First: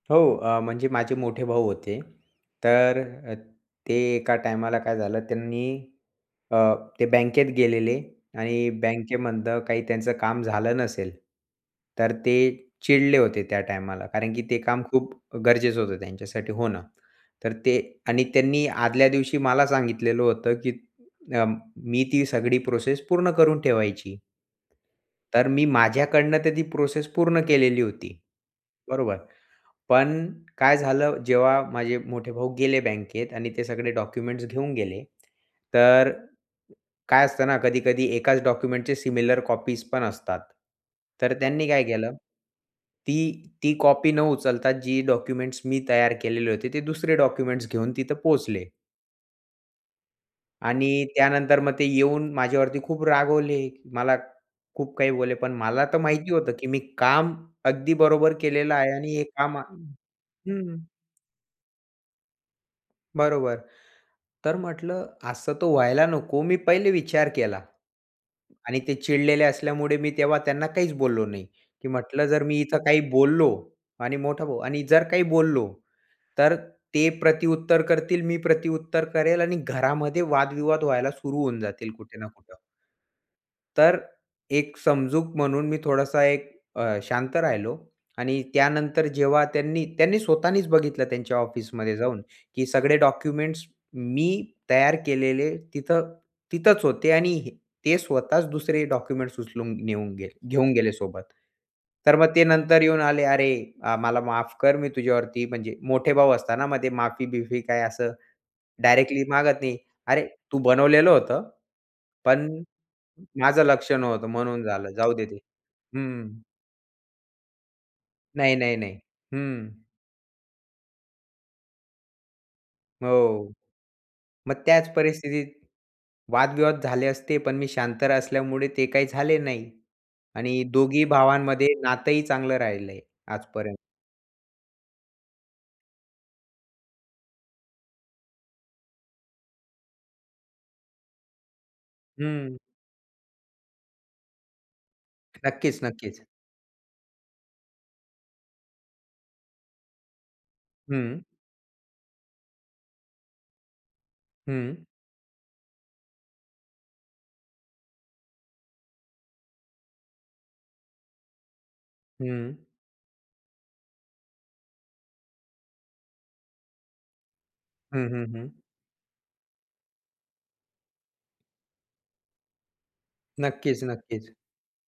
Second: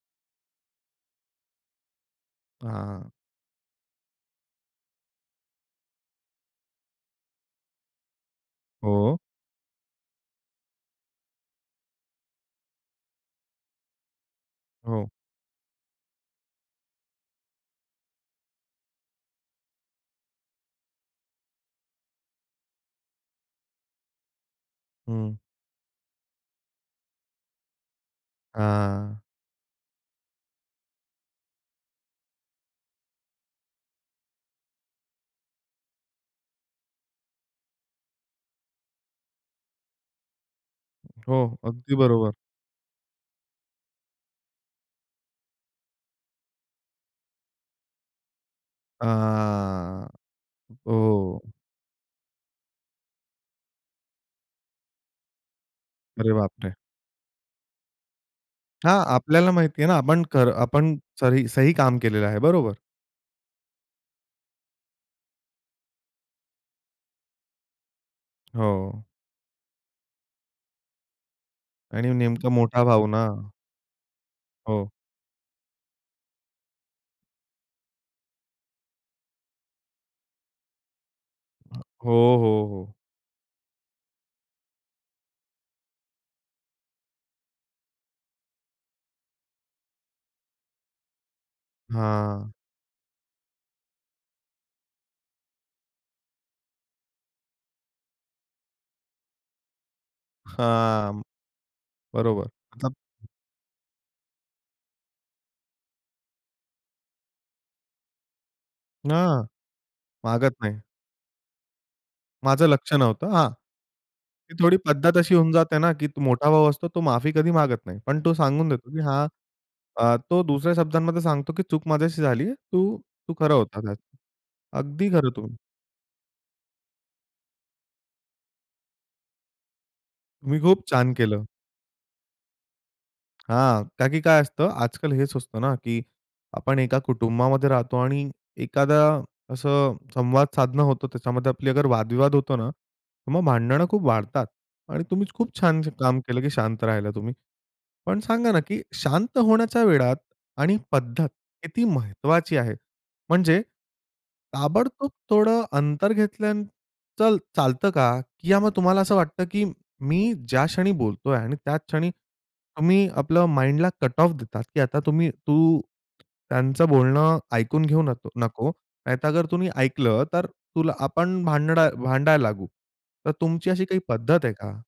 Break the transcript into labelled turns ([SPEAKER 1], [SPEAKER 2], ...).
[SPEAKER 1] हो आ, म्हणजे माझे मोठे भाऊ होते, तर
[SPEAKER 2] हां.
[SPEAKER 1] अ, ते एका टाइमाला काय झालं त्यांनी अ, ते बँकेत गेलेले आणि
[SPEAKER 2] हो.
[SPEAKER 1] बँकेमधनं काही त्यांचं काम झालं नसेल, तर ते चिडले होते त्या टायमाला, कारण की ते काम
[SPEAKER 2] हो.
[SPEAKER 1] खूप गरजेचं होतं त्यांच्यासाठी होणं. तर ते आणि त्यांनी आदल्या दिवशी मला सांगितलेलं होतं, की अं, मी ती सगळी प्रोसेस पूर्ण करून ठेवायची.
[SPEAKER 2] हं.
[SPEAKER 1] तर मी माझ्याकडनं तर ती प्रोसेस पूर्ण केलेली होती, बरोबर.
[SPEAKER 2] हां.
[SPEAKER 1] पण काय झालं, जेव्हा माझे मोठे भाऊ गेले बँकेत आणि ते सगळे डॉक्युमेंट्स घेऊन गेले. तर काय असतं ना, कधी-कधी एकाच डॉक्युमेंटच्या सिमिलर कॉपीज पण असतात. तर
[SPEAKER 2] हो,
[SPEAKER 1] त्यांनी काय
[SPEAKER 2] अगदी
[SPEAKER 1] केलं,
[SPEAKER 2] बरोबर.
[SPEAKER 1] ती ती कॉपी न उचलता, जी डॉक्युमेंट्स मी तयार केलेले होते, ते दुसरे डॉक्युमेंट्स घेऊन तिथे पोहोचले.
[SPEAKER 2] अ,
[SPEAKER 1] आणि
[SPEAKER 2] हो.
[SPEAKER 1] त्यानंतर मग ते येऊन माझ्यावरती खूप रागवले. मला खूप काही बोलले, पण मला तर माहिती
[SPEAKER 2] अरे
[SPEAKER 1] होतं, की
[SPEAKER 2] बापरे!
[SPEAKER 1] मी काम अगदी बरोबर केलेलं आहे
[SPEAKER 2] हां,
[SPEAKER 1] आणि हे
[SPEAKER 2] आपल्याला
[SPEAKER 1] काम
[SPEAKER 2] माहिती आहे ना, आपण खरं
[SPEAKER 1] हं.
[SPEAKER 2] आपण सही सही काम केलेलं आहे. बरोबर.
[SPEAKER 1] बरोबर. तर म्हटलं, असं तर व्हायला नको. मी पहिले विचार केला आणि ते
[SPEAKER 2] हो.
[SPEAKER 1] चिडलेले असल्यामुळे मी तेव्हा त्यांना काहीच बोललो नाही. की
[SPEAKER 2] आणि
[SPEAKER 1] म्हटलं, जर
[SPEAKER 2] नेमका
[SPEAKER 1] मी इथे
[SPEAKER 2] मोठा
[SPEAKER 1] काही
[SPEAKER 2] भाऊ ना.
[SPEAKER 1] बोललो आणि मोठा भाऊ आणि
[SPEAKER 2] हो.
[SPEAKER 1] जर काही बोललो, तर ते प्रतिउत्तर करतील, मी प्रतिउत्तर करेन आणि घरामध्ये वादविवाद व्हायला सुरू होऊन
[SPEAKER 2] अहं,
[SPEAKER 1] जातील
[SPEAKER 2] हो,
[SPEAKER 1] कुठे ना कुठे.
[SPEAKER 2] हो, हो.
[SPEAKER 1] तर एक समजूक म्हणून मी थोडासा एक अ, शांत राहिलो. आणि त्यानंतर जेव्हा त्यांनी स्वतःनीच बघितलं त्यांच्या ऑफिसमध्ये जाऊन,
[SPEAKER 2] हां.
[SPEAKER 1] की सगळे डॉक्युमेंट्स मी तयार केलेले तिथे तिथेच होते आणि ते स्वतःच दुसरे डॉक्युमेंट्स उचलून नेऊन घेऊन गेले
[SPEAKER 2] हां,
[SPEAKER 1] सोबत. तर मग ते
[SPEAKER 2] बरोबर.
[SPEAKER 1] नंतर
[SPEAKER 2] मतलब
[SPEAKER 1] येऊन आले, अरे, अ, मला माफ कर मी तुझ्यावरती म्हणजे मोठे भाऊ असताना मध्ये माफी बिफी काय असं डायरेक्टली
[SPEAKER 2] हां,
[SPEAKER 1] मागत नाही. "अरे,
[SPEAKER 2] मागत
[SPEAKER 1] तू
[SPEAKER 2] नाही.
[SPEAKER 1] बनवलेलं होतं, पण
[SPEAKER 2] माझं लक्ष नव्हतं. हां,
[SPEAKER 1] माझं लक्ष नव्हतं
[SPEAKER 2] ती
[SPEAKER 1] म्हणून
[SPEAKER 2] थोडी
[SPEAKER 1] झालं, जाऊ
[SPEAKER 2] पद्धत
[SPEAKER 1] दे
[SPEAKER 2] अशी
[SPEAKER 1] ते."
[SPEAKER 2] होऊन जाते ना, की तू
[SPEAKER 1] हं.
[SPEAKER 2] मोठा भाऊ असतो तो माफी कधी मागत नाही. पण तो
[SPEAKER 1] नाही,
[SPEAKER 2] सांगून
[SPEAKER 1] नाही,
[SPEAKER 2] देतो
[SPEAKER 1] नाही.
[SPEAKER 2] की हां,
[SPEAKER 1] हं.
[SPEAKER 2] अ, तो दुसऱ्या शब्दांमध्ये सांगतो की चूक माझ्याशी झालीये. तू, तू
[SPEAKER 1] हो,
[SPEAKER 2] खरं होता. खरं,
[SPEAKER 1] मग त्याच
[SPEAKER 2] अगदी खरं
[SPEAKER 1] परिस्थितीत
[SPEAKER 2] तू
[SPEAKER 1] वादविवाद झाले असते, पण मी शांत असल्यामुळे ते काही झाले नाही.
[SPEAKER 2] तुम्ही
[SPEAKER 1] आणि
[SPEAKER 2] खूप
[SPEAKER 1] दोघी
[SPEAKER 2] छान केलं.
[SPEAKER 1] भावांमध्ये नातही चांगलं राहिलंय
[SPEAKER 2] हां,
[SPEAKER 1] आजपर्यंत.
[SPEAKER 2] कारण की काय असतं आजकाल हेच सुचतं ना, की आपण एका कुटुंबामध्ये राहतो आणि एखादं असं संवाद साधणं होतं, त्याच्यामध्ये आपला वादविवाद होतो
[SPEAKER 1] हं.
[SPEAKER 2] ना, तर मग भांडणं खूप वाढतात आणि तुम्हीच खूप
[SPEAKER 1] नक्कीच,
[SPEAKER 2] छान काम
[SPEAKER 1] नक्कीच.
[SPEAKER 2] केलं की शांत राहिलात तुम्ही. पण सांगा ना, की शांत होण्याच्या वेळात आणि
[SPEAKER 1] हं.
[SPEAKER 2] पद्धत किती महत्त्वाची आहे. म्हणजे
[SPEAKER 1] हं.
[SPEAKER 2] ताबडतोब थोडं अंतर घेतल्यानंतर चल चालतं का किंवा मग तुम्हाला असं वाटतं, की मी ज्या क्षणी बोलतोय आणि त्याच क्षणी
[SPEAKER 1] हं.
[SPEAKER 2] तुम्ही आपल्या माइंडला कटऑफ देतात की आता तुम्ही तू त्यांचं बोलणं ऐकून घेऊ
[SPEAKER 1] हं,
[SPEAKER 2] न
[SPEAKER 1] हं, हं.
[SPEAKER 2] नको, नाहीतर अगर तुम्ही ऐकलंत, तर तुल आपण भांडणं भांडायला लागू. तर तुमची
[SPEAKER 1] नक्कीच,
[SPEAKER 2] अशी काही
[SPEAKER 1] नक्कीच.
[SPEAKER 2] पद्धत आहे का?